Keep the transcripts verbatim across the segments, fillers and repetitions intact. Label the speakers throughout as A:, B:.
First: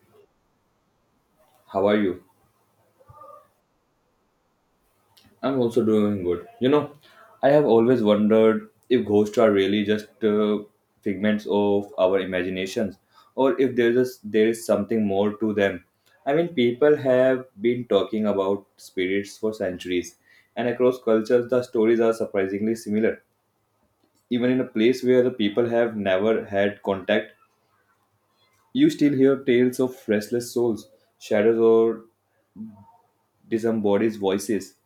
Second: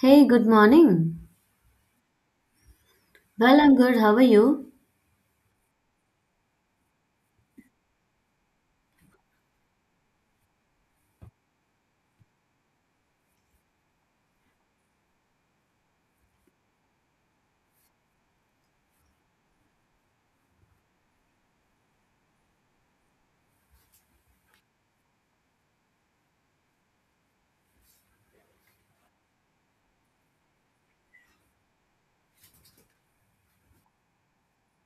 A: Hey, good morning.
B: How are you?
A: Well, I'm good. How are you?
B: I'm also doing good. You know, I have always wondered if ghosts are really just uh, figments of our imaginations, or if there is there is something more to them. I mean, people have been talking about spirits for centuries, and across cultures, the stories are surprisingly similar. Even in a place where the people have never had contact, you still hear tales of restless souls, shadows, or disembodies voices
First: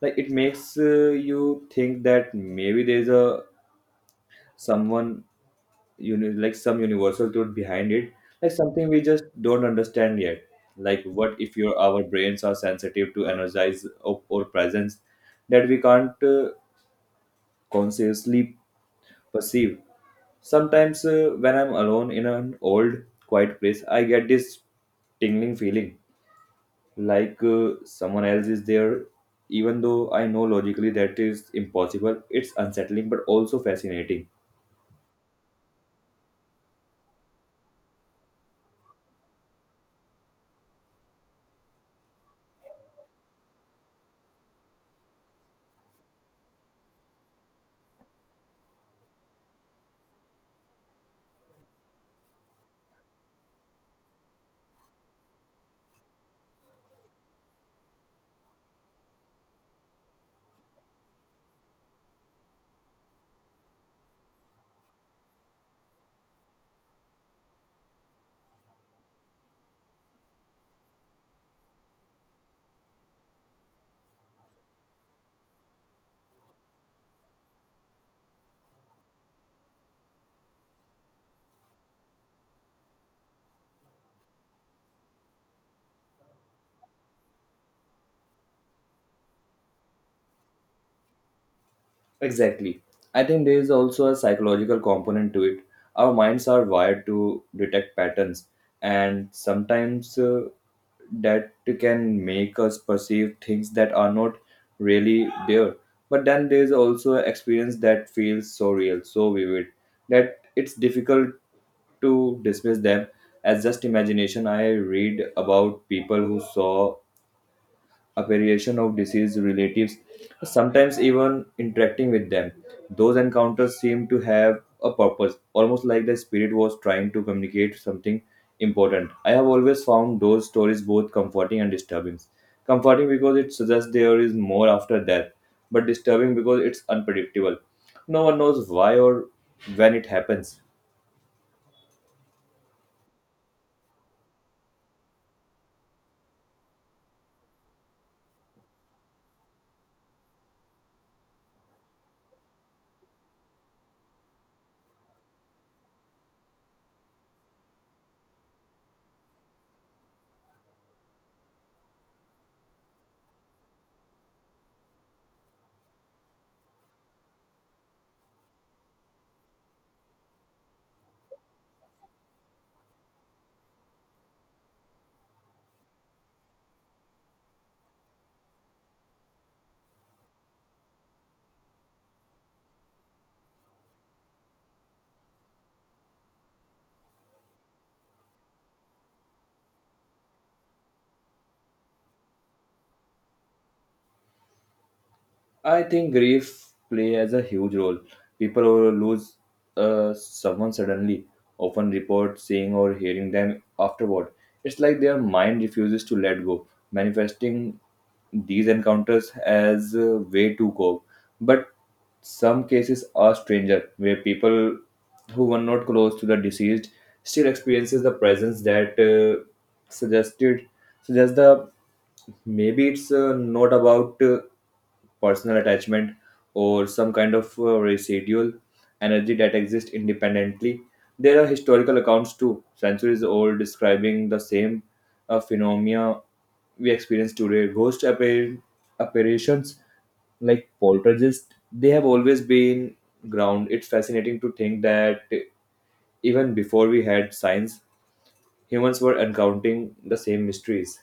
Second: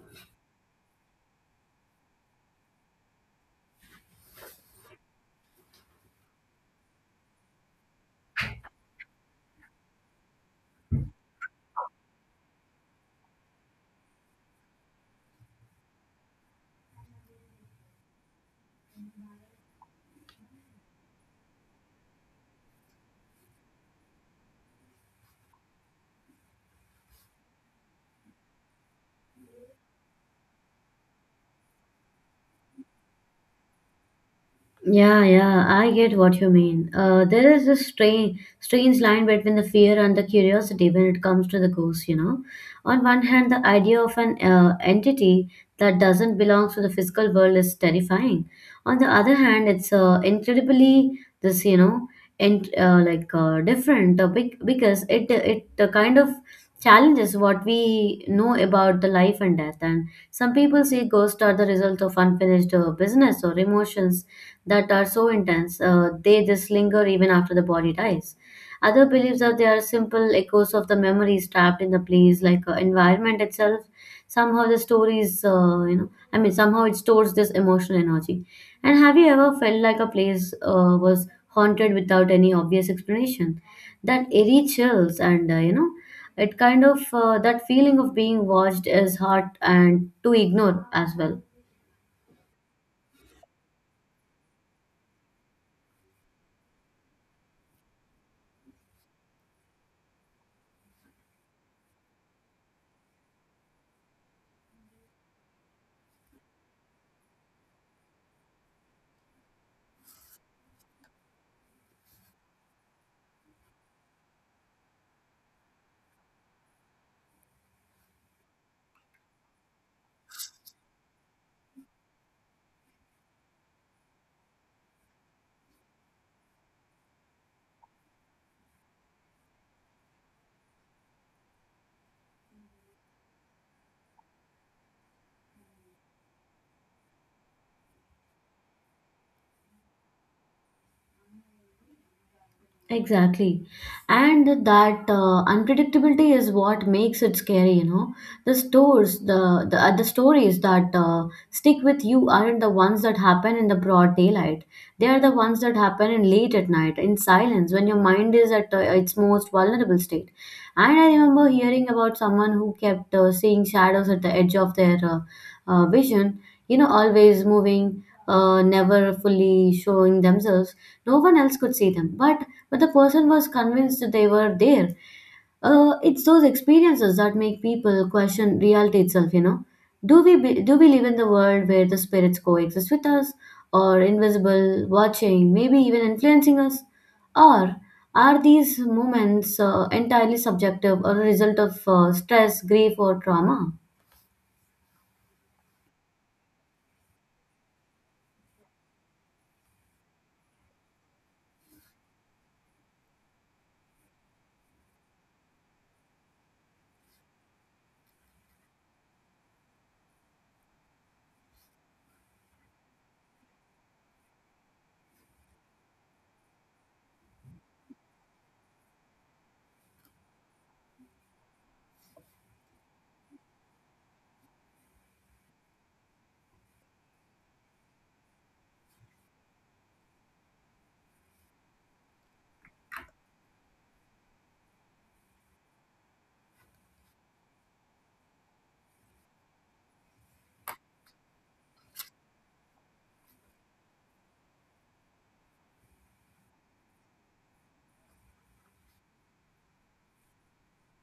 B: like it makes uh, you think that maybe there's a someone you know like some universal truth behind it, like something we just don't understand yet, like what if your our brains are sensitive to energize or, or presence that we can't uh, consciously perceive. Sometimes uh, when I'm alone in an old quiet place, I get this tingling feeling like uh, someone else is there, even though I know logically that is impossible. It's unsettling but also fascinating.
A: Yeah, yeah, I get what you mean. Uh, there is this strange, strange line between the fear and the curiosity when it comes to the ghosts, you know. On one hand, the idea of an uh, entity that doesn't belong to the physical world is terrifying. On the other hand, it's uh, incredibly this, you know, and uh, like uh, different uh, bec- because it it uh, kind of challenges what we know about the life and death. And some people say ghosts are the result of unfinished uh, business or emotions that are so intense, uh, they just linger even after the body dies. Other beliefs are they are simple echoes of the memories trapped in the place, like uh, environment itself. Somehow the stories, uh, you know, I mean, somehow it stores this emotional energy. And have you ever felt like a place uh, was haunted without any obvious explanation? That eerie chills and, uh, you know, it kind of uh, that feeling of being watched is hard and to ignore as well.
B: Exactly. I think there is also a psychological component to it. Our minds are wired to detect patterns, and sometimes uh, that can make us perceive things that are not really there. But then there is also an experience that feels so real, so vivid, that it's difficult to dismiss them as just imagination. I read about people who saw apparition of deceased relatives, sometimes even interacting with them. Those encounters seem to have a purpose, almost like the spirit was trying to communicate something important. I have always found those stories both comforting and disturbing. Comforting because it suggests there is more after death, but disturbing because it's unpredictable. No one knows why or when it happens.
A: Exactly. And that uh, unpredictability is what makes it scary, you know. The stores, the the, uh, the stories that uh, stick with you aren't the ones that happen in the broad daylight. They are the ones that happen in late at night, in silence, when your mind is at uh, its most vulnerable state. And I remember hearing about someone who kept uh, seeing shadows at the edge of their uh, uh, vision, you know, always moving, uh, never fully showing themselves, no one else could see them but but the person was convinced they were there. Uh, it's those experiences that make people question reality itself. You know, do we be, do we live in the world where the spirits coexist with us, or invisible, watching, maybe even influencing us, or are these moments uh, entirely subjective or a result of uh, stress, grief, or trauma?
B: I think grief play as a huge role. People who lose uh, someone suddenly often report seeing or hearing them afterward. It's like their mind refuses to let go, manifesting these encounters as a way to cope. But some cases are stranger, where people who were not close to the deceased still experiences the presence that uh, suggested suggests the maybe it's uh, not about. Uh, personal attachment, or some kind of uh, residual energy that exists independently. There are historical accounts too, centuries old, describing the same uh, phenomena we experience today. Ghost appar- apparitions like poltergeist, they have always been ground. It's fascinating to think that even before we had science, humans were encountering the same mysteries.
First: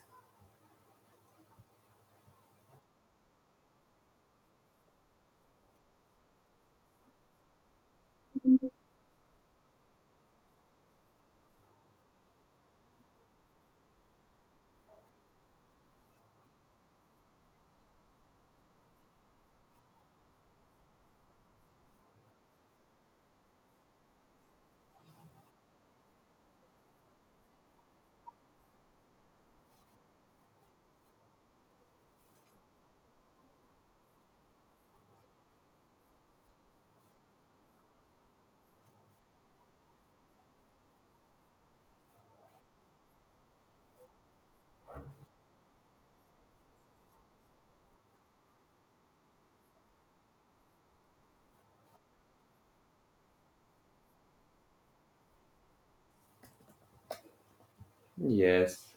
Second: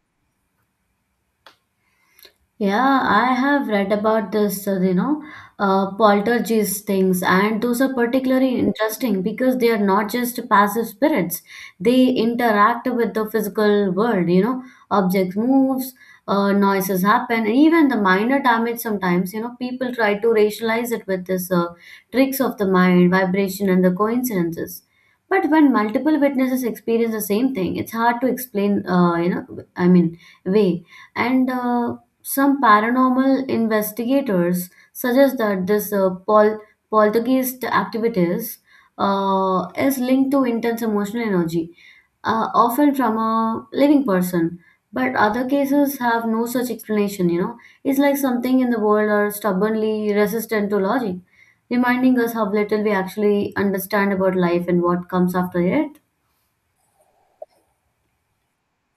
A: Yeah, I have read about this, uh, you know, uh, poltergeist things, and those are particularly interesting because they are not just passive spirits. They interact with the physical world, you know, objects moves, uh, noises happen, and even the minor damage sometimes, you know, people try to rationalize it with this uh, tricks of the mind, vibration, and the coincidences. But when multiple witnesses experience the same thing, it's hard to explain, uh, you know, I mean, way. And uh, Some paranormal investigators suggest that this uh, pol- poltergeist activities uh, is linked to intense emotional energy, uh, often from a living person. But other cases have no such explanation, you know. It's like something in the world are stubbornly resistant to logic, reminding us how little we actually understand about life and what comes after it.
B: Yes.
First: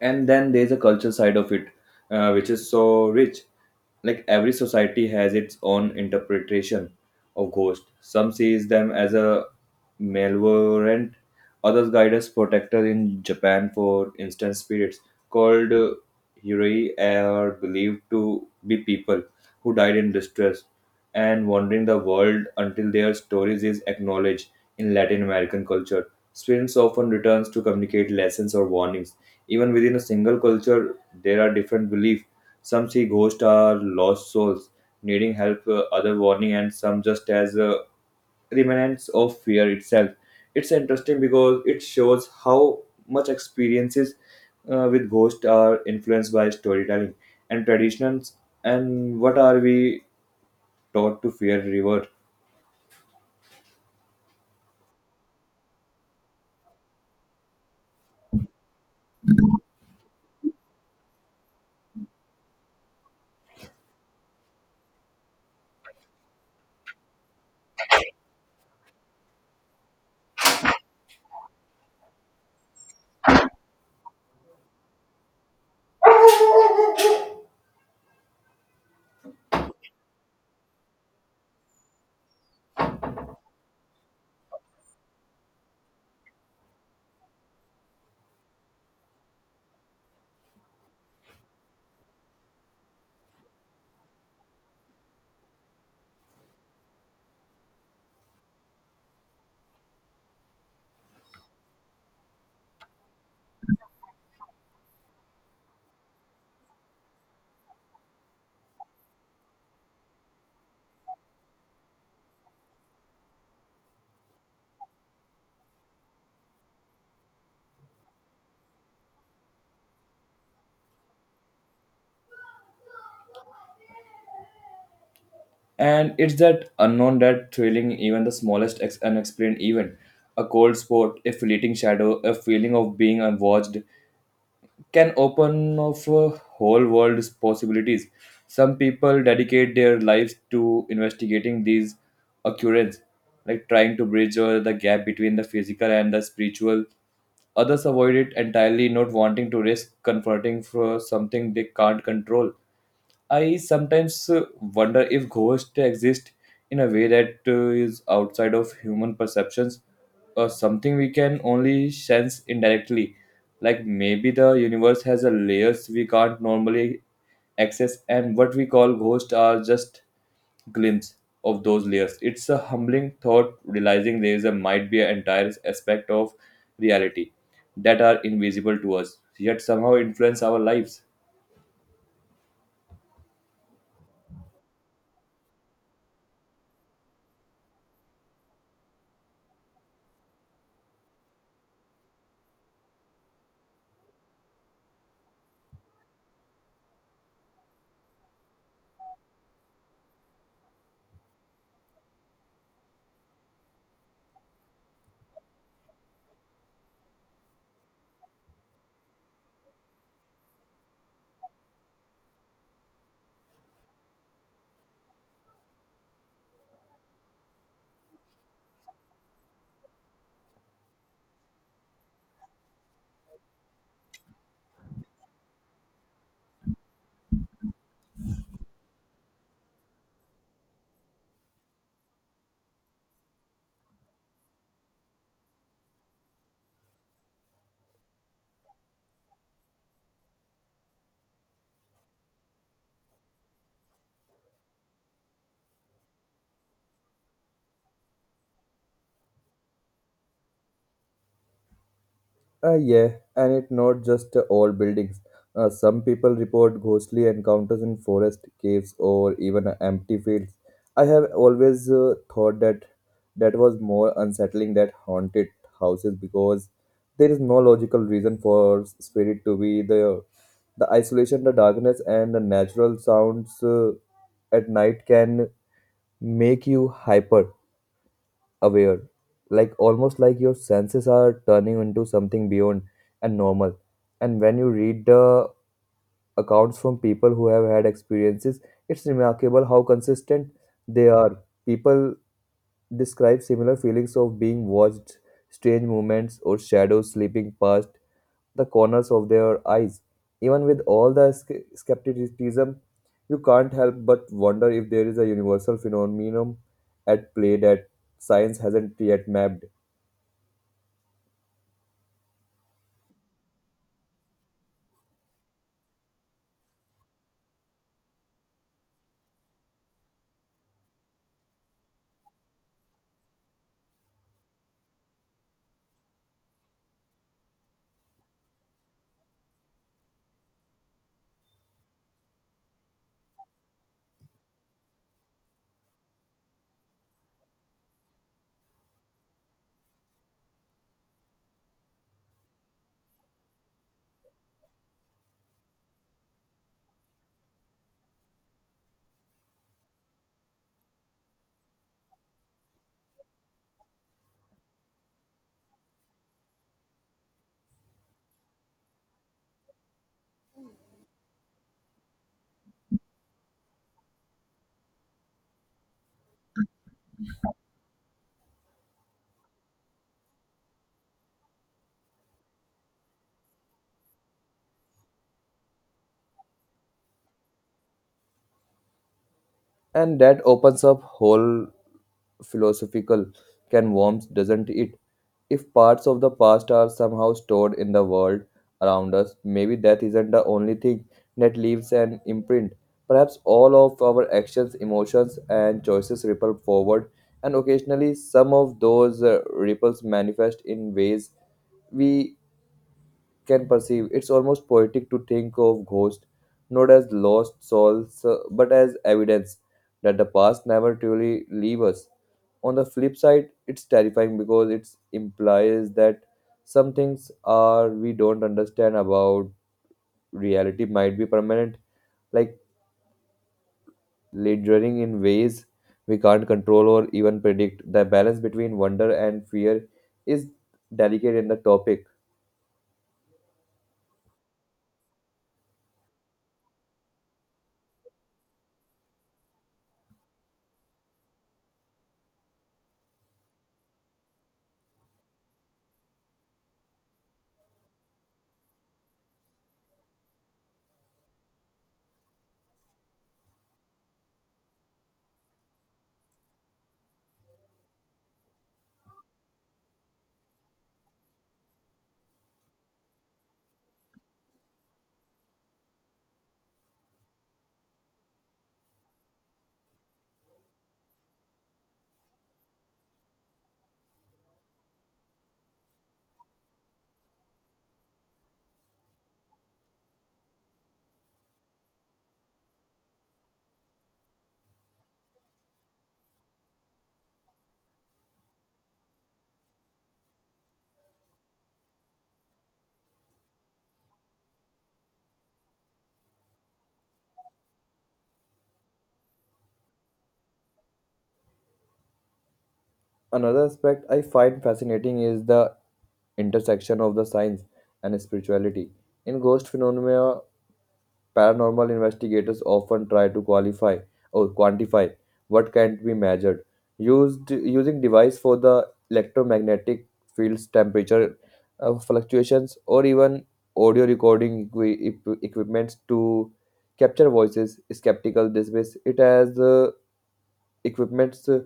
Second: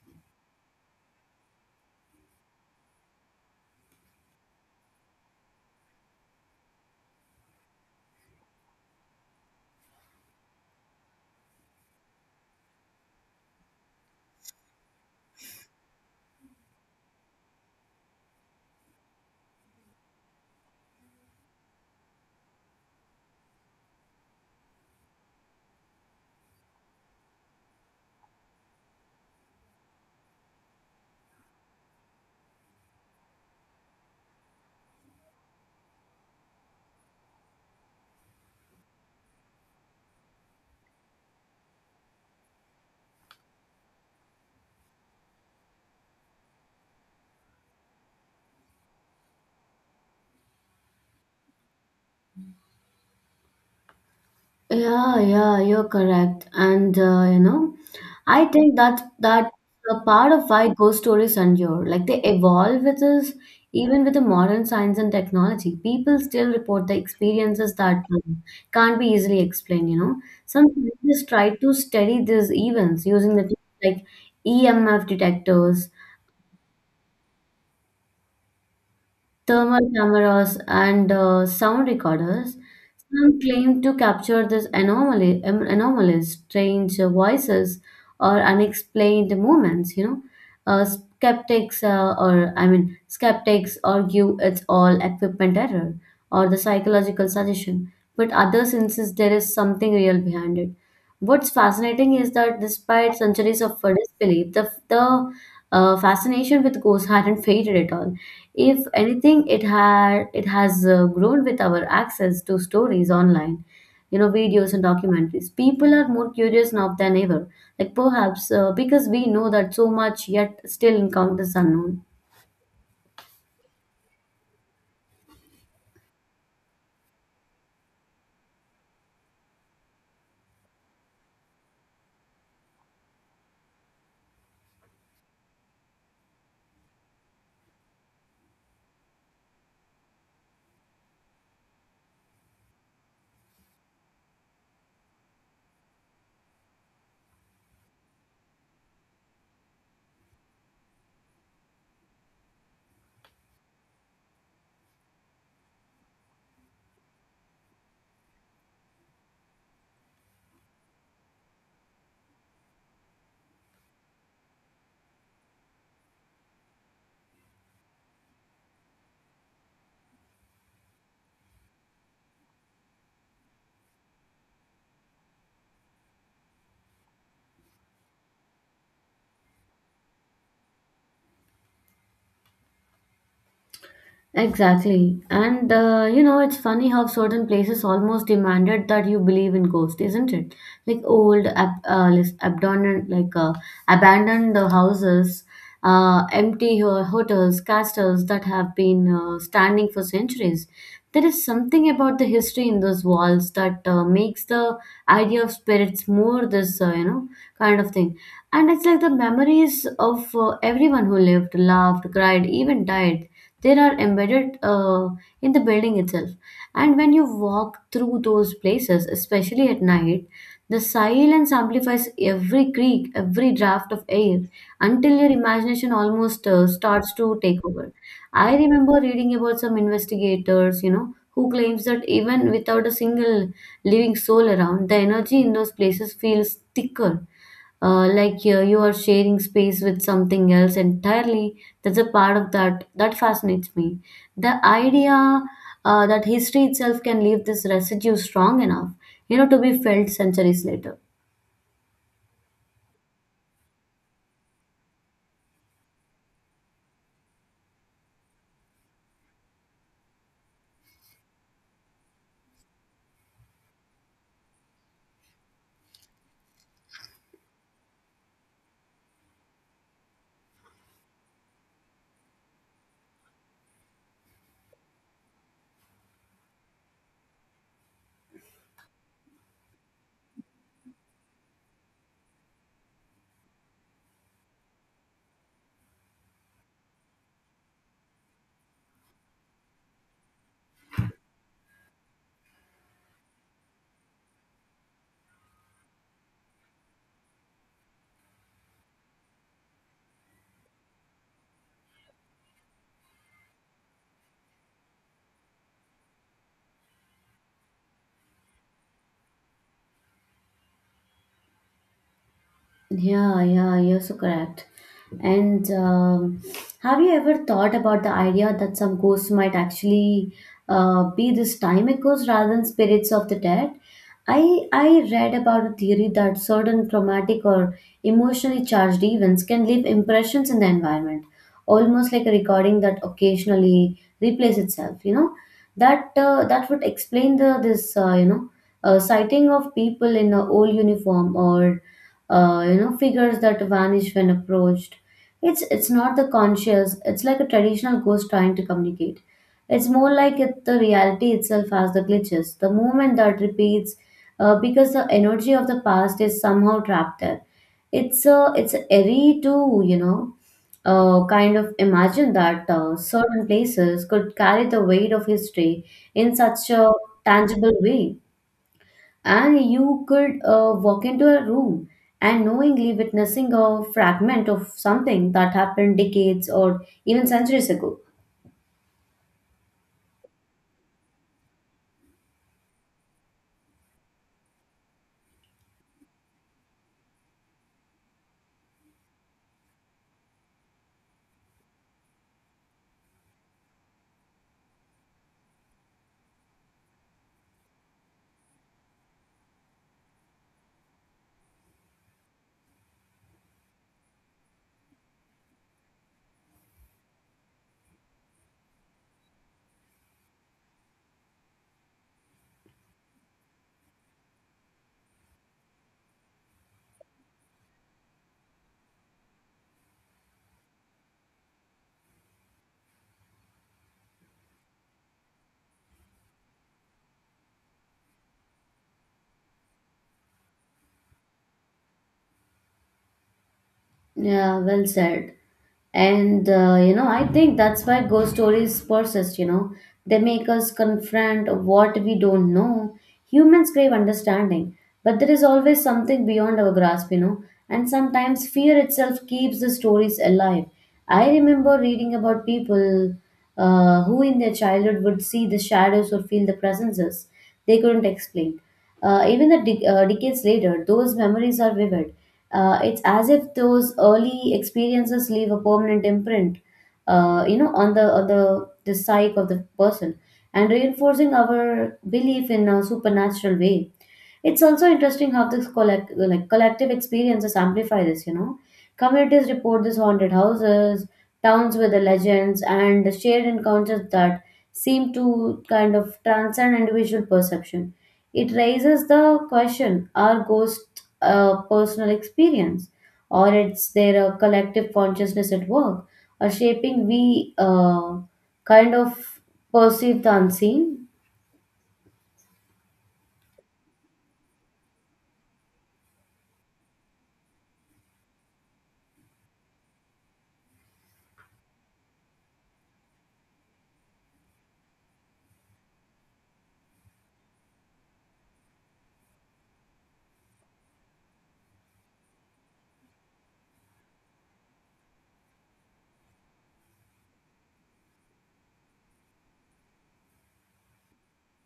B: And then there's a cultural side of it, uh, which is so rich, like every society has its own interpretation of ghosts. Some sees them as a malevolent, others guide as protectors. In Japan, for instance, spirits called uh, hiroi are believed to be people who died in distress and wandering the world until their stories is acknowledged. In Latin American culture, spirits often returns to communicate lessons or warnings. Even within a single culture, there are different beliefs. Some see ghosts are lost souls needing help, uh, other warning, and some just as uh, remnants of fear itself. It's interesting because it shows how much experiences uh, with ghosts are influenced by storytelling and traditions, and what are we taught to fear revert.
A: Yeah, yeah, you're correct. And uh, you know, I think that that a part of why ghost stories endure. Like they evolve with us, even with the modern science and technology. People still report the experiences that um, can't be easily explained, you know. Some scientists try to study these events using the things like E M F detectors, thermal cameras and uh, sound recorders. Some claim to capture this anomaly, um, anomalous, strange uh, voices or unexplained movements. You know, uh, skeptics uh, or I mean, skeptics argue it's all equipment error or the psychological suggestion, but others insist there is something real behind it. What's fascinating is that despite centuries of uh, disbelief, the the uh, fascination with ghosts hadn't faded at all. If anything, it had it has uh, grown with our access to stories online, you know, videos and documentaries. People are more curious now than ever. Like perhaps uh, because we know that so much, yet still encounters unknown.
B: And it's that unknown that thrilling, even the smallest ex- unexplained event. A cold spot, a fleeting shadow, a feeling of being unwatched can open up a whole world's possibilities. Some people dedicate their lives to investigating these occurrences, like trying to bridge uh, the gap between the physical and the spiritual. Others avoid it entirely, not wanting to risk confronting for something they can't control. I sometimes uh, wonder if ghosts exist in a way that uh, is outside of human perceptions, or something we can only sense indirectly. Like maybe the universe has a layers we can't normally access, and what we call ghosts are just glimpse of those layers. It's a humbling thought realizing there is a might be an entire aspect of reality that are invisible to us, yet somehow influence our lives.
A: Exactly. And uh, you know, it's funny how certain places almost demanded that you believe in ghosts, isn't it? Like old, ab- uh, lis- abandoned, like uh, abandoned uh, houses, uh, empty ho- hotels, castles that have been uh, standing for centuries. There is something about the history in those walls that uh, makes the idea of spirits more this, uh, you know, kind of thing. And it's like the memories of uh, everyone who lived, laughed, cried, even died, they are embedded uh, in the building itself. And when you walk through those places, especially at night, the silence amplifies every creak, every draft of air, until your imagination almost uh, starts to take over. I remember reading about some investigators, you know, who claims that even without a single living soul around, the energy in those places feels thicker, uh, like uh, you are sharing space with something else entirely. That's a part of that that fascinates me, the idea uh, that history itself can leave this residue strong enough, you know, to be felt centuries later.
B: Uh, yeah, and it's not just uh, old buildings. Uh, some people report ghostly encounters in forest, caves, or even uh, empty fields. I have always uh, thought that that was more unsettling than haunted houses, because there is no logical reason for s- spirit to be there. The isolation, the darkness, and the natural sounds uh, at night can make you hyper aware, like almost like your senses are turning into something beyond and normal. And when you read the accounts from people who have had experiences, it's remarkable how consistent they are. People describe similar feelings of being watched, strange movements or shadows slipping past the corners of their eyes. Even with all the sce- skepticism, you can't help but wonder if there is a universal phenomenon at play that science hasn't yet mapped.
A: Yeah, yeah, you're so correct. And um, have you ever thought about the idea that some ghosts might actually uh, be these time echoes rather than spirits of the dead? I, I read about a theory that certain traumatic or emotionally charged events can leave impressions in the environment, almost like a recording that occasionally replays itself. You know, that uh, that would explain the this uh, you know uh, sighting of people in a old uniform or uh, you know figures that vanish when approached. It's it's not the conscious. It's like a traditional ghost trying to communicate. It's more like it, the reality itself has the glitches, the movement that repeats, uh, because the energy of the past is somehow trapped there. It's uh, it's eerie to, you know, uh, kind of imagine that uh, certain places could carry the weight of history in such a tangible way, and you could uh, walk into a room and knowingly witnessing a fragment of something that happened decades or even centuries ago.
B: And that opens up whole philosophical can warm, doesn't it? If parts of the past are somehow stored in the world around us, maybe that isn't the only thing that leaves an imprint. Perhaps all of our actions, emotions, and choices ripple forward, and occasionally some of those uh, ripples manifest in ways we can perceive. It's almost poetic to think of ghosts not as lost souls, uh, but as evidence that the past never truly leave us. On the flip side, it's terrifying because it implies that some things are we don't understand about reality might be permanent, like lingering in ways we can't control or even predict. The balance between wonder and fear is delicate in the topic.
A: Yeah, well said. And uh, you know, I think that's why ghost stories persist, you know. They make us confront what we don't know. Humans crave understanding, but there is always something beyond our grasp, you know. And sometimes fear itself keeps the stories alive. I remember reading about people uh, who in their childhood would see the shadows or feel the presences they couldn't explain. Uh, even the de- uh, decades later, those memories are vivid. Uh, it's as if those early experiences leave a permanent imprint, uh, you know, on the on the the psyche of the person, and reinforcing our belief in a supernatural way. It's also interesting how this collect like collective experiences amplify this, you know. Communities report these haunted houses, towns with the legends, and the shared encounters that seem to kind of transcend individual perception. It raises the question, are ghosts a personal experience, or it's there a collective consciousness at work, or shaping we uh, kind of perceive the unseen?
B: Another aspect I find fascinating is the intersection of the science and spirituality. In ghost phenomena, paranormal investigators often try to qualify or quantify what can't be measured. Used using device for the electromagnetic fields, temperature uh, fluctuations, or even audio recording equi- equi- equipments to capture voices. Skeptical dismiss it as uh, equipments uh,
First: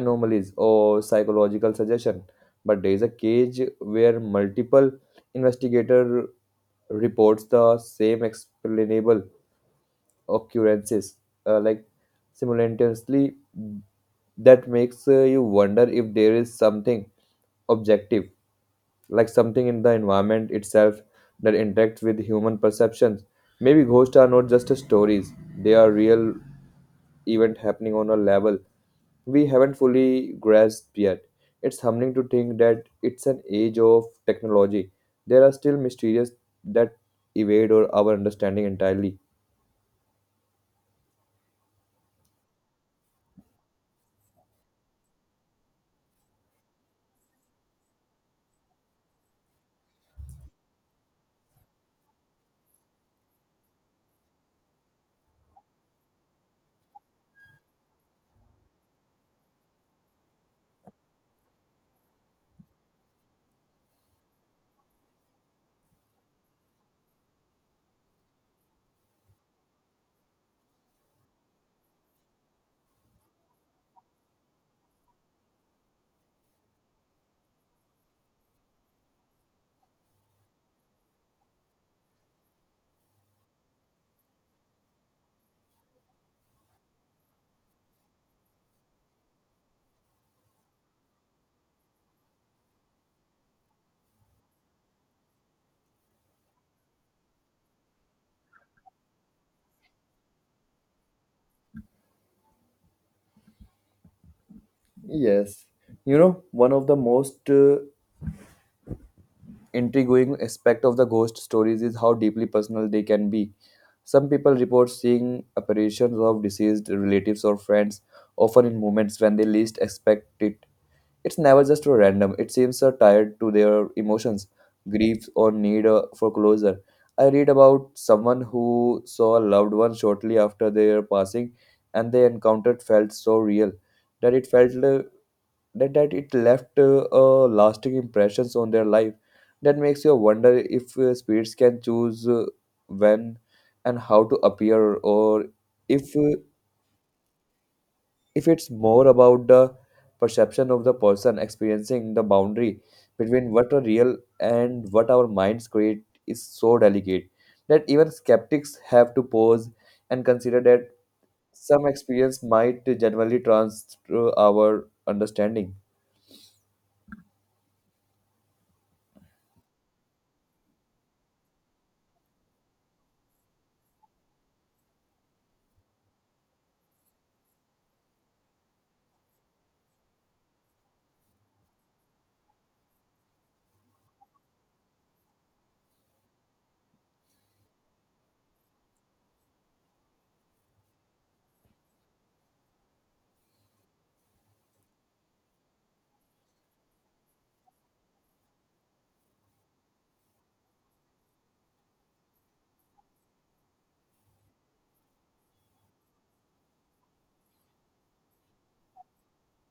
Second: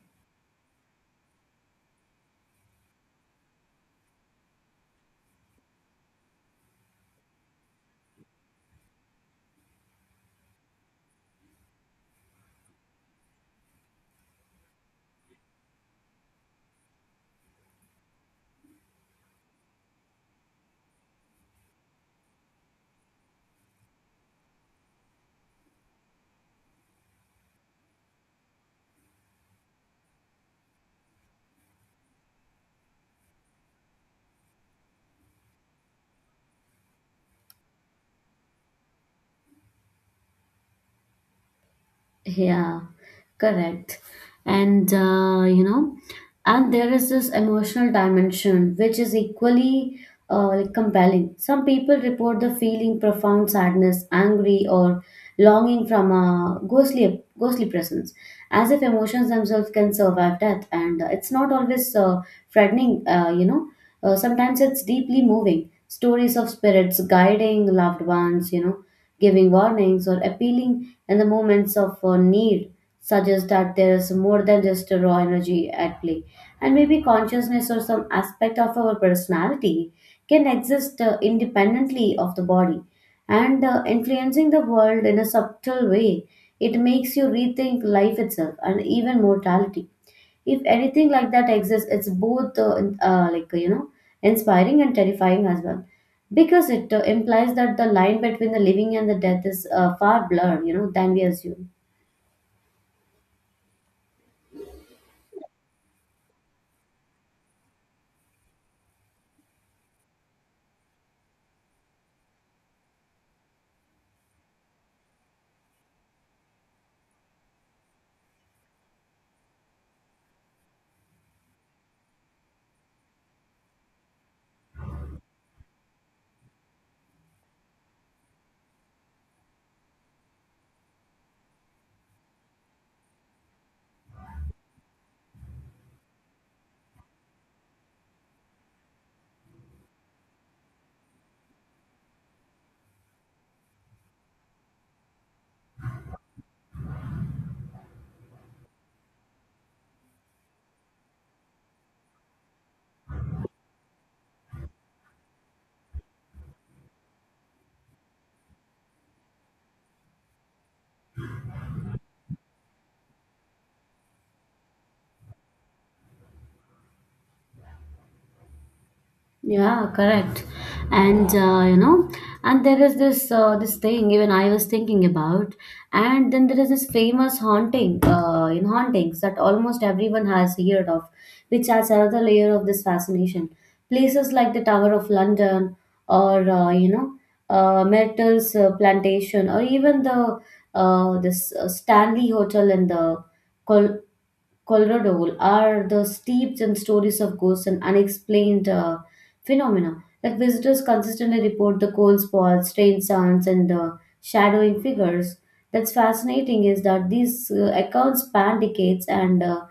B: anomalies or psychological suggestion, but there is a case where multiple investigator reports the same explainable occurrences, uh, like simultaneously. That makes uh, you wonder if there is something objective, like something in the environment itself that interacts with human perceptions. Maybe ghosts are not just stories, they are real event happening on a level we haven't fully grasped yet. It's humbling to think that it's an age of technology. There are still mysteries that evade or our understanding entirely.
A: Yeah, correct. And uh, you know, and there is this emotional dimension which is equally uh, like compelling. Some people report the feeling profound sadness, angry, or longing from a ghostly ghostly presence, as if emotions themselves can survive death. And uh, it's not always uh, frightening. Uh, you know, uh, sometimes it's deeply moving. Stories of spirits guiding loved ones. You know, giving warnings or appealing and the moments of uh, need suggest that there is more than just a raw energy at play, and maybe consciousness or some aspect of our personality can exist uh, independently of the body and uh, influencing the world in a subtle way. It makes you rethink life itself and even mortality. If anything like that exists, it's both uh, in- uh, like you know inspiring and terrifying as well, because it uh, implies that the line between the living and the death is uh, far blurred, you know, than we assume.
B: Yes. You know, one of the most uh, intriguing aspect of the ghost stories is how deeply personal they can be. Some people report seeing apparitions of deceased relatives or friends, often in moments when they least expect it. It's never just random, it seems are tied to their emotions, grief, or need uh, for closure. I read about someone who saw a loved one shortly after their passing, and they encountered felt so real that it felt uh, that, that it left uh, a lasting impressions on their life. That makes you wonder if uh, spirits can choose uh, when and how to appear, or if uh, if it's more about the perception of the person experiencing. The boundary between what are real and what our minds create is so delicate that even skeptics have to pause and consider that some experience might genuinely transfer our understanding.
A: Yeah, correct. And uh, you know, and there is this uh, this thing even I was thinking about, and then there is this famous haunting, uh, in hauntings that almost everyone has heard of, which adds another layer of this fascination. Places like the Tower of London, or uh, you know, uh, Myrtle's uh, Plantation, or even the uh, this uh, Stanley Hotel in the Col Colorado are the steeped in stories of ghosts and unexplained uh, phenomena. Like visitors consistently report the cold spots, strange sounds, and the shadowing figures. That's fascinating is that these uh, accounts span decades and uh,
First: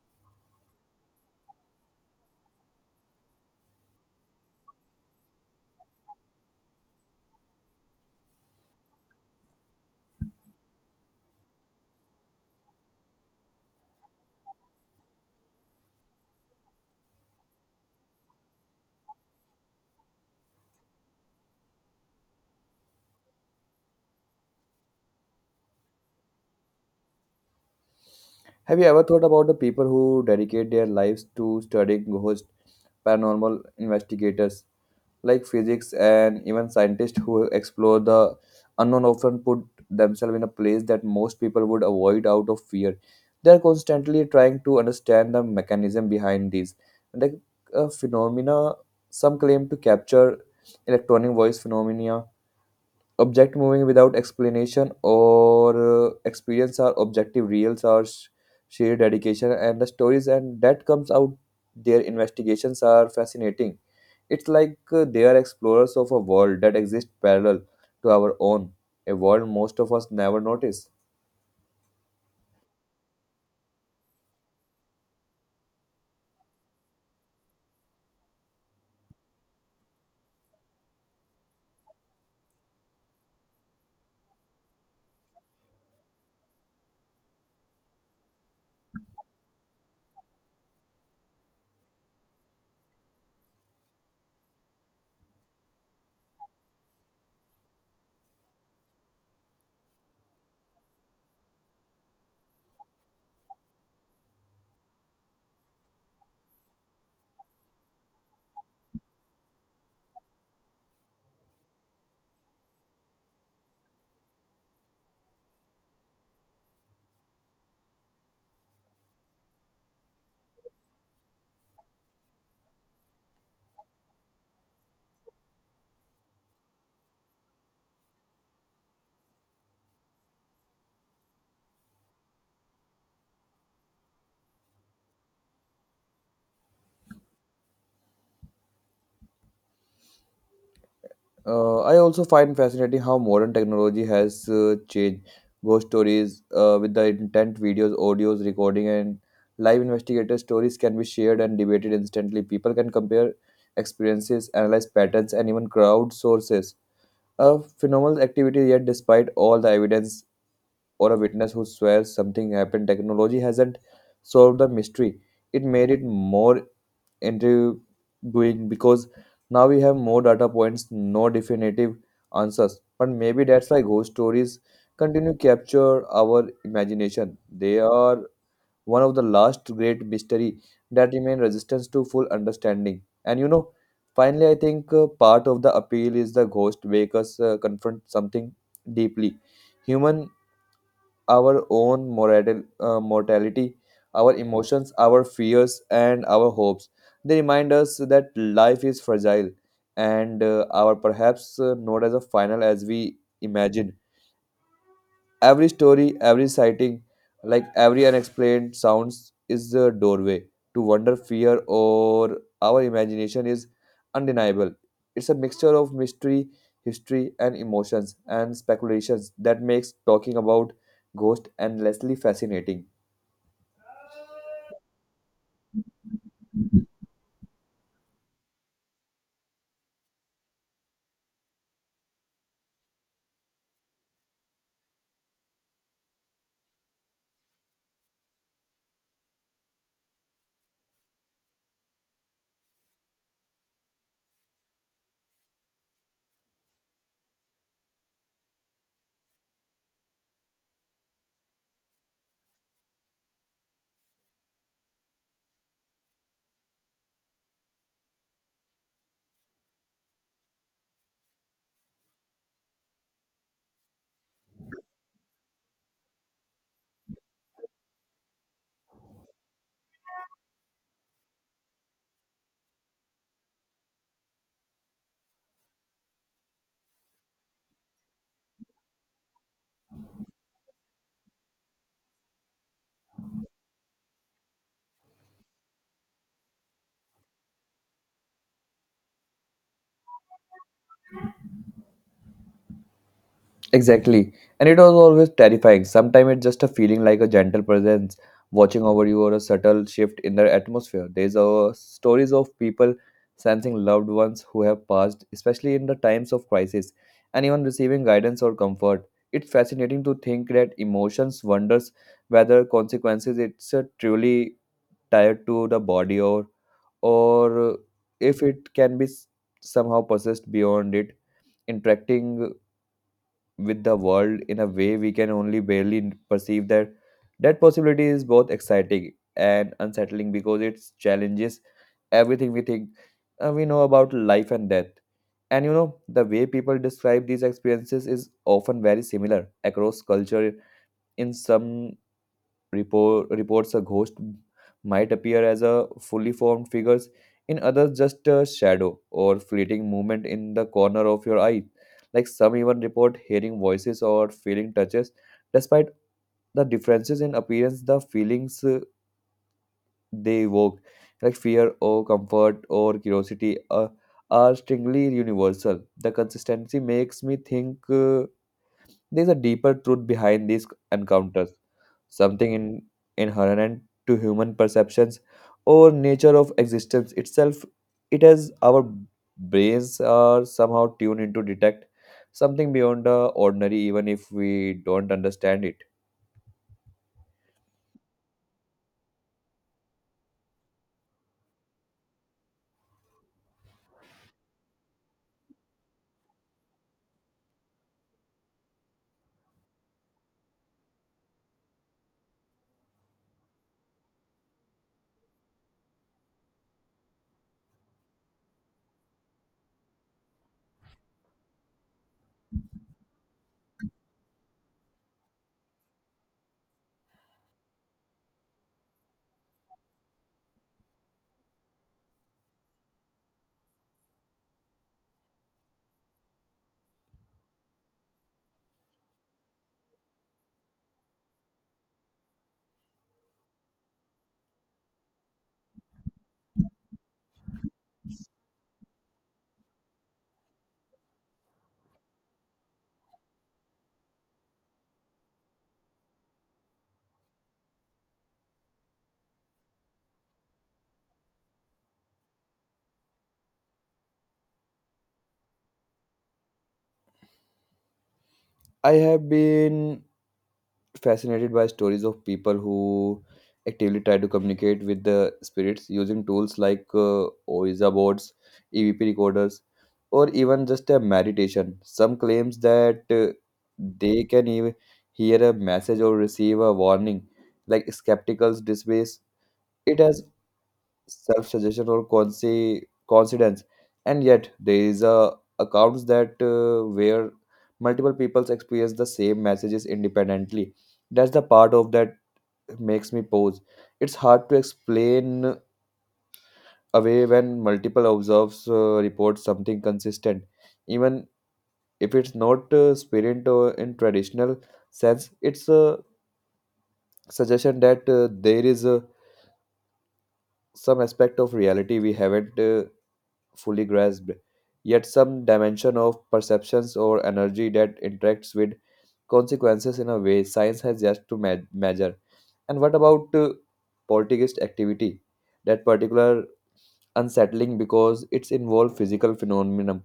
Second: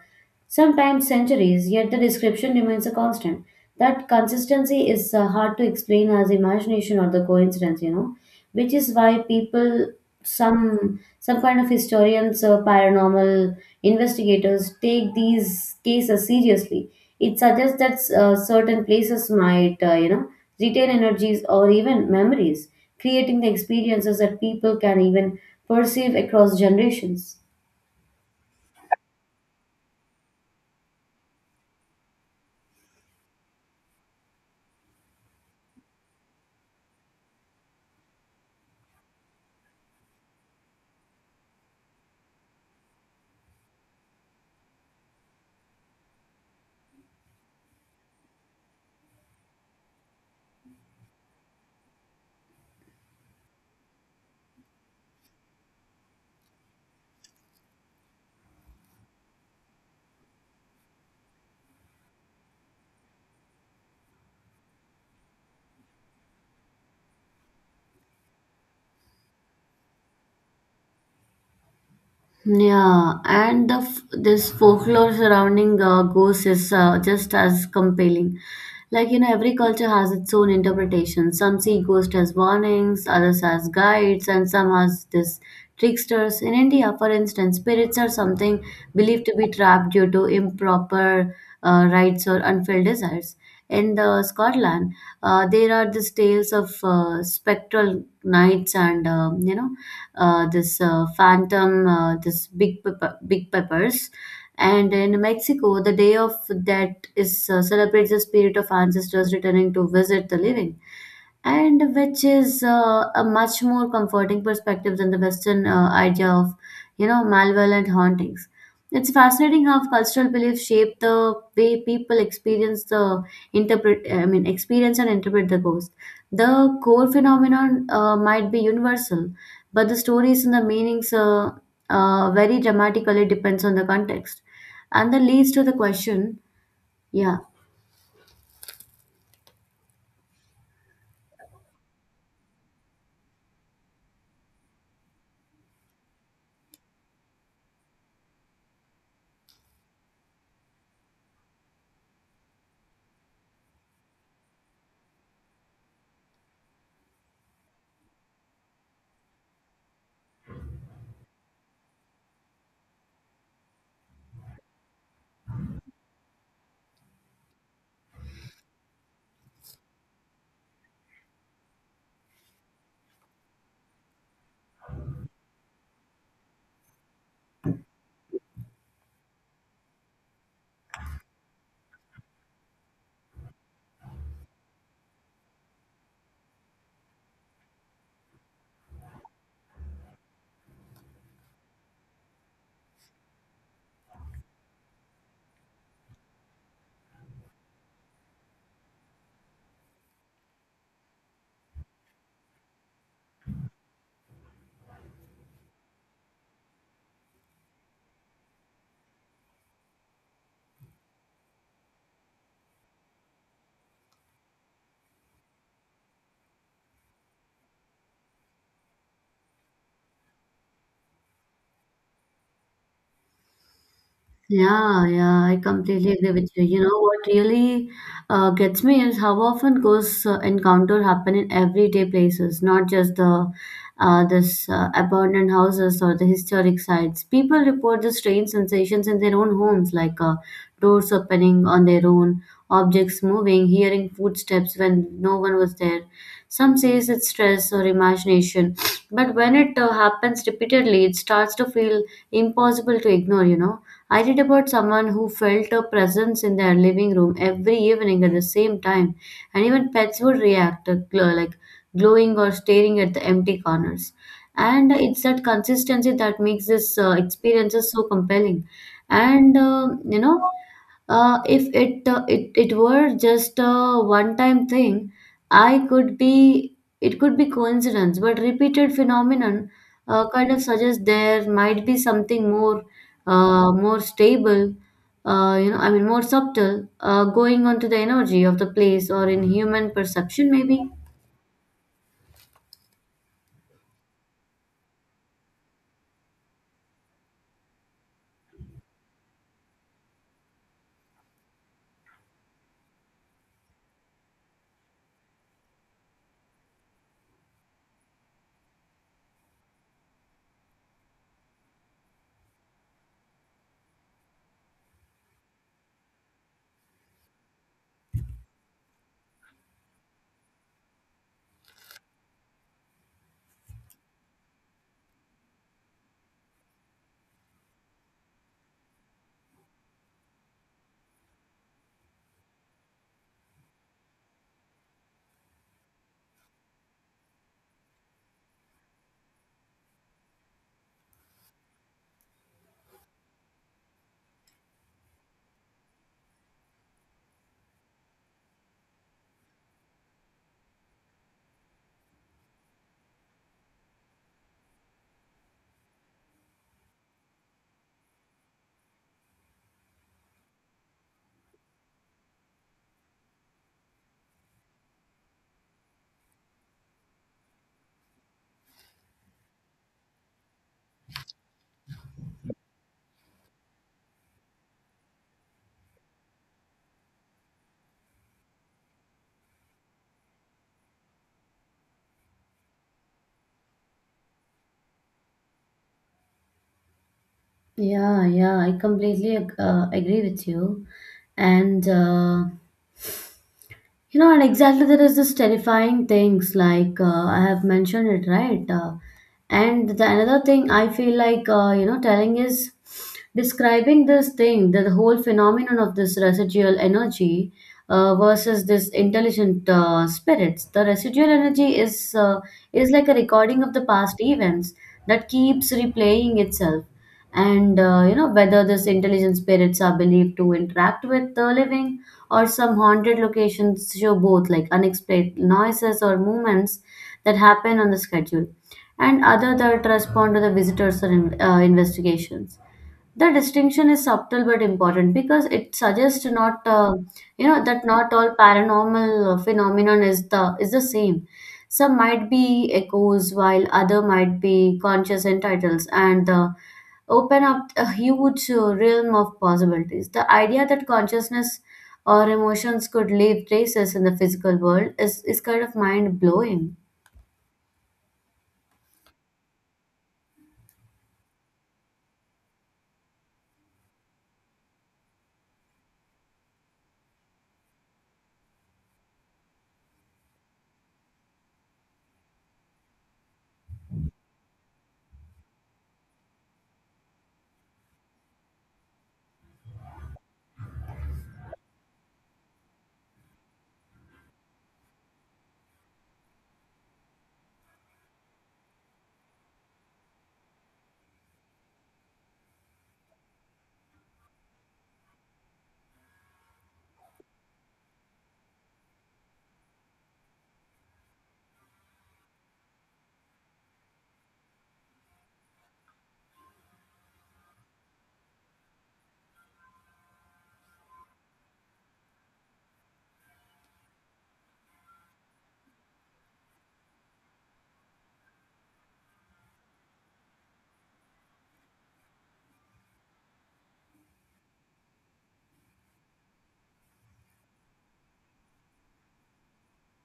A: sometimes centuries, yet the description remains a constant. That consistency is uh, hard to explain as imagination or the coincidence, you know, which is why people, some some kind of historians or paranormal investigators take these cases seriously. It suggests that uh, certain places might, uh, you know, retain energies or even memories, creating the experiences that people can even perceive across generations.
B: Have you ever thought about the people who dedicate their lives to studying ghosts, paranormal investigators like physics and even scientists who explore the unknown often put themselves in a place that most people would avoid out of fear? They are constantly trying to understand the mechanism behind these. Like uh, phenomena, some claim to capture electronic voice phenomena, object moving without explanation or uh, experience are objective reals are sh- sheer dedication. And the stories and that comes out their investigations are fascinating. It's like uh, they are explorers of a world that exists parallel to our own, a world most of us never notice.
A: Yeah, and the f- this folklore surrounding uh, ghosts is uh, just as compelling. Like you know, every culture has its own interpretation. Some see ghosts as warnings, others as guides, and some as this tricksters. In India, for instance, spirits are something believed to be trapped due to improper uh, rites or unfulfilled desires. In the Scotland, uh, there are these tales of uh, spectral nights and um you know uh, this uh, phantom, uh, this big pepper, big peppers. And in Mexico, the day of that is uh, celebrates the spirit of ancestors returning to visit the living and which is uh, a much more comforting perspective than the Western uh, idea of, you know, malevolent hauntings. It's fascinating how cultural beliefs shape the way people experience the interpret. I mean, experience and interpret the ghost. The core phenomenon uh, might be universal, but the stories and the meanings uh, uh, very dramatically depends on the context, and that leads to the question. Yeah.
B: Uh, I also find fascinating how modern technology has uh, changed ghost stories uh, with the intent videos, audios, recording, and live investigator stories can be shared and debated instantly. People can compare experiences, analyze patterns, and even crowd sources. A phenomenal activity, yet, despite all the evidence or a witness who swears something happened, technology hasn't solved the mystery. It made it more into doing, because now we have more data points, no definitive answers. But maybe that's why ghost stories continue to capture our imagination. They are one of the last great mystery that remain resistance to full understanding. And you know, finally, I think uh, part of the appeal is the ghost make us uh, confront something deeply human, our own moral, uh, mortality, our emotions, our fears, and our hopes. They remind us that life is fragile, and uh, our perhaps uh, not as a final as we imagine. Every story, every sighting, like every unexplained sounds is a doorway to wonder, fear, or our imagination is undeniable. It's a mixture of mystery, history, and emotions and speculations that makes talking about ghosts endlessly fascinating.
A: Yeah, yeah, I completely agree with you. You know, what really uh, gets me is how often ghosts uh, encounter happen in everyday places, not just the uh, this uh, abandoned houses or the historic sites. People report the strange sensations in their own homes, like uh, doors opening on their own, objects moving, hearing footsteps when no one was there. Some says it's stress or imagination, but when it uh, happens repeatedly, it starts to feel impossible to ignore, you know. I read about someone who felt a presence in their living room every evening at the same time, and even pets would react uh, gl- like glowing or staring at the empty corners. And it's that consistency that makes this uh, experiences so compelling. And uh, you know, uh, if it, uh, it it were just a one-time thing, I could be it could be coincidence, but repeated phenomenon uh, kind of suggests there might be something more uh, more stable, uh, you know, I mean, more subtle, uh, going on to the energy of the place or in human perception, maybe.
B: Exactly. And it was always terrifying. Sometimes it's just a feeling like a gentle presence watching over you or a subtle shift in the atmosphere. There's uh, stories of people sensing loved ones who have passed, especially in the times of crisis, and even receiving guidance or comfort. It's fascinating to think that emotions wonders whether consequences it's uh, truly tied to the body or or if it can be s- somehow possessed beyond it interacting with the world in a way we can only barely perceive that that possibility is both exciting and unsettling because it challenges everything we think uh, we know about life and death. And you know the way people describe these experiences is often very similar across culture. In some report, reports a ghost might appear as a fully formed figures, in others just a shadow or fleeting movement in the corner of your eye. Like some even report hearing voices or feeling touches. Despite the differences in appearance the feelings uh, they evoke, like fear or comfort or curiosity, uh, are strictly universal. The consistency makes me think uh, there's a deeper truth behind these encounters, something in, inherent to human perceptions or nature of existence itself. It has our brains are somehow tuned in to detect something beyond the ordinary, even if we don't understand it.
A: Yeah, yeah, I completely ag- uh, agree with you. And uh, you know, and exactly there is this terrifying things like uh, I have mentioned it, right? Uh, and the another thing I feel like uh, you know telling is describing this thing, the, the whole phenomenon of this residual energy uh, versus this intelligent uh, spirits. The residual energy is uh, is like a recording of the past events that keeps replaying itself, and uh, you know whether this intelligent spirits are believed to interact with the living or some haunted locations show both like unexplained noises or movements that happen on the schedule and other that respond to the visitors or in, uh, investigations. The distinction is subtle but important because it suggests not, uh, you know, that not all paranormal uh, phenomenon is the is the same. Some might be echoes, while other might be conscious entitles, and uh, open up a huge uh, realm of possibilities. The idea that consciousness or emotions could leave traces in the physical world is is kind of mind blowing.
B: I have been fascinated by stories of people who actively try to communicate with the spirits using tools like uh, Ouija boards, E V P recorders, or even just a meditation. Some claims that uh, they can even hear a message or receive a warning. Like skepticals dismiss it as self suggestion or consi- coincidence, and yet there is a accounts that uh, where multiple peoples experience the same messages independently. That's the part of that makes me pause. It's hard to explain away when multiple observes uh, report something consistent, even if it's not uh, spirit or in traditional sense. It's a suggestion that uh, there is a some aspect of reality we haven't uh, fully grasped, yet some dimension of perceptions or energy that interacts with consequences in a way science has yet to me- measure. And what about uh, poltergeist activity? That particular unsettling because it's involved physical phenomena,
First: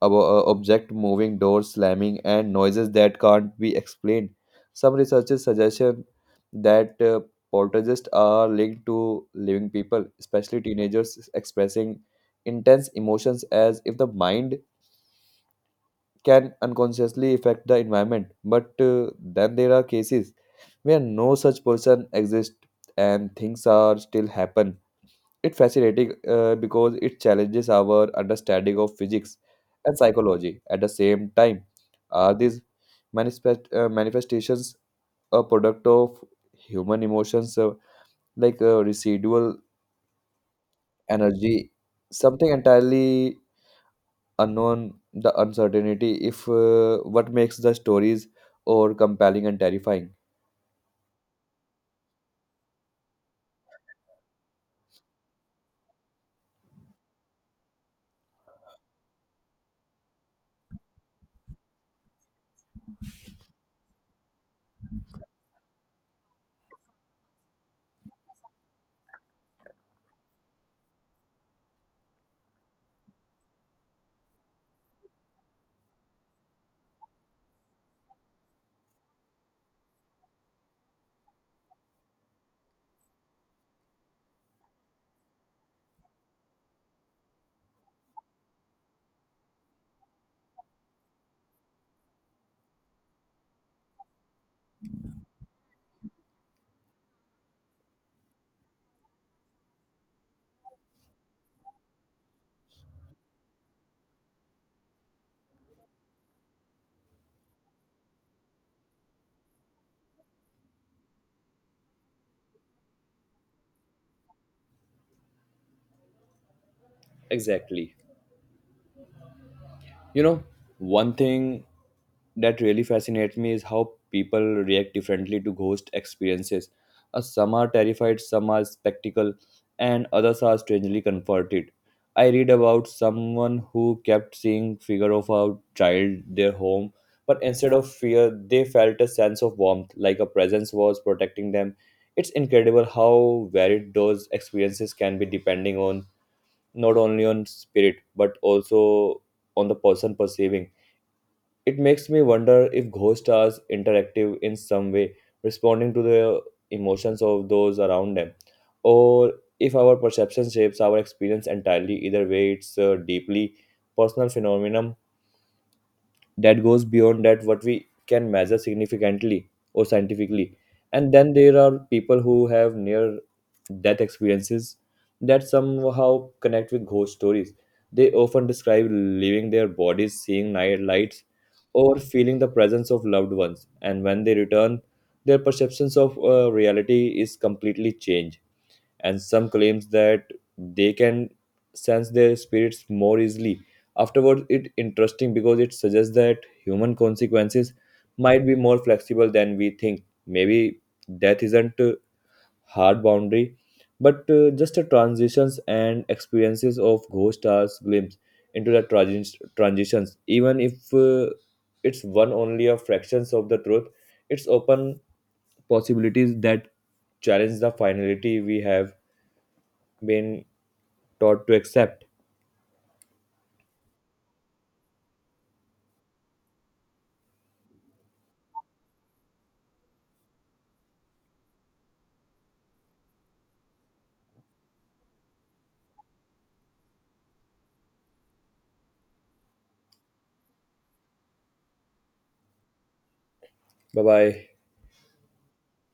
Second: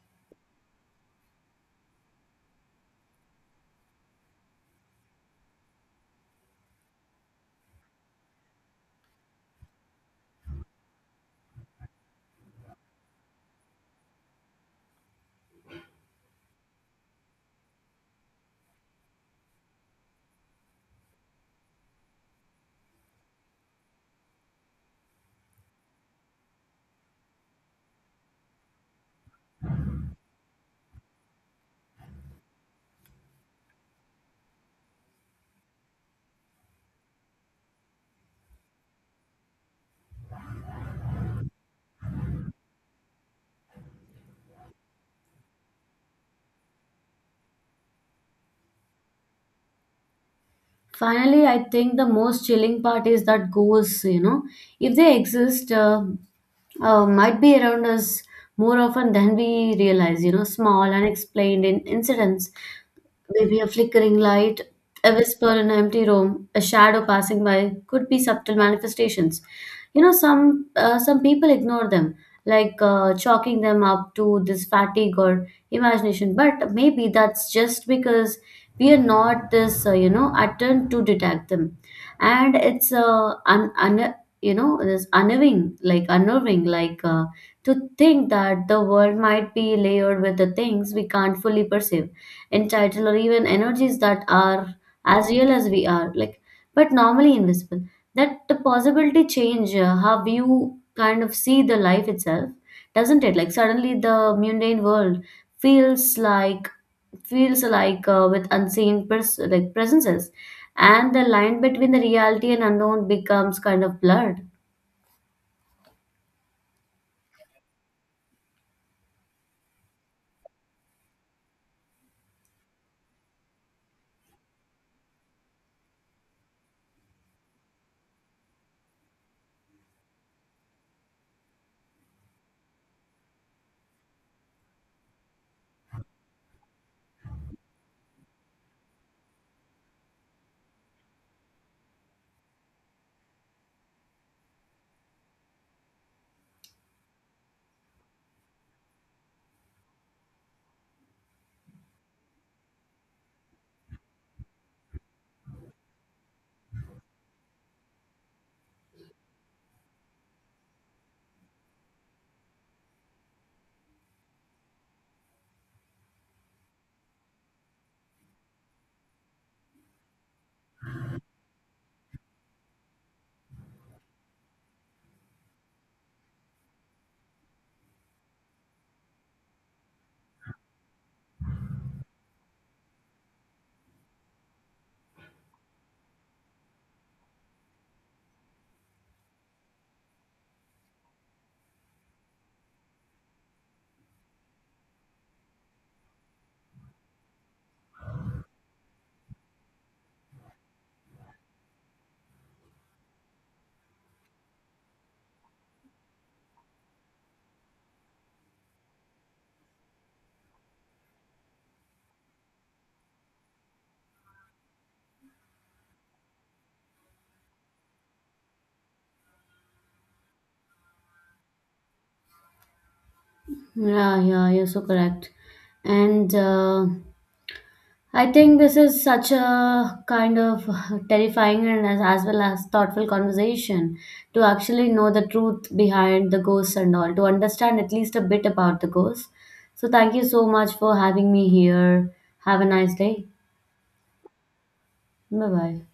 B: about uh, object moving, doors slamming, and noises that can't be explained. Some researchers suggest that uh, poltergeists are linked to living people, especially teenagers expressing intense emotions, as if the mind can unconsciously affect the environment. But uh, then there are cases where no such person exists and things are still happen. It's fascinating uh, because it challenges our understanding of physics and psychology at the same time. Are these manifest, uh, manifestations a product of human emotions, uh, like uh, residual energy, something entirely unknown? The uncertainty if uh, what makes the stories or compelling and terrifying.
A: Finally, I think the most chilling part is that ghosts, you know, if they exist, uh, uh, might be around us more often than we realize. You know, small, unexplained in- incidents, maybe a flickering light, a whisper in an empty room, a shadow passing by, could be subtle manifestations. You know, some uh, some people ignore them, like uh, chalking them up to this fatigue or imagination. But maybe that's just because we are not this uh, you know attuned to detect them, and it's uh, un, un, you know this unnerving like unnerving like uh, to think that the world might be layered with the things we can't fully perceive entitled or even energies that are as real as we are, like but normally invisible. That the possibility change uh, how you kind of see the life itself, doesn't it? Like suddenly the mundane world feels like feels like uh, with unseen pers- like presences, and the line between the reality and unknown becomes kind of blurred.
B: Exactly. You know, one thing that really fascinates me is how people react differently to ghost experiences. Uh, some are terrified, some are spectacle, and others are strangely comforted. I read about someone who kept seeing figure of a child their home, but instead of fear, they felt a sense of warmth, like a presence was protecting them. It's incredible how varied those experiences can be, depending on not only on spirit but also on the person perceiving. It makes me wonder if ghosts are interactive in some way, responding to the emotions of those around them, or if our perception shapes our experience entirely. Either way, it's a deeply personal phenomenon that goes beyond that what we can measure significantly or scientifically. And then there are people who have near death experiences that somehow connect with ghost stories. They often describe leaving their bodies, seeing night lights, or feeling the presence of loved ones, and when they return their perceptions of uh, reality is completely changed. And some claims that they can sense their spirits more easily afterwards. It's interesting because it suggests that human consequences might be more flexible than we think. Maybe death isn't a hard boundary, but uh, just a transitions, and experiences of ghost stars glimpse into the trans- transitions, even if uh, it's one only of fractions of the truth. It's open possibilities that challenge the finality we have been taught to accept.
A: Yeah, yeah, you're so correct. And uh, I think this is such a kind of terrifying and as, as well as thoughtful conversation to actually know the truth behind the ghosts and all, to understand at least a bit about the ghosts. So, thank you so much for having me here. Have a nice day.
B: Bye bye.
A: Bye bye.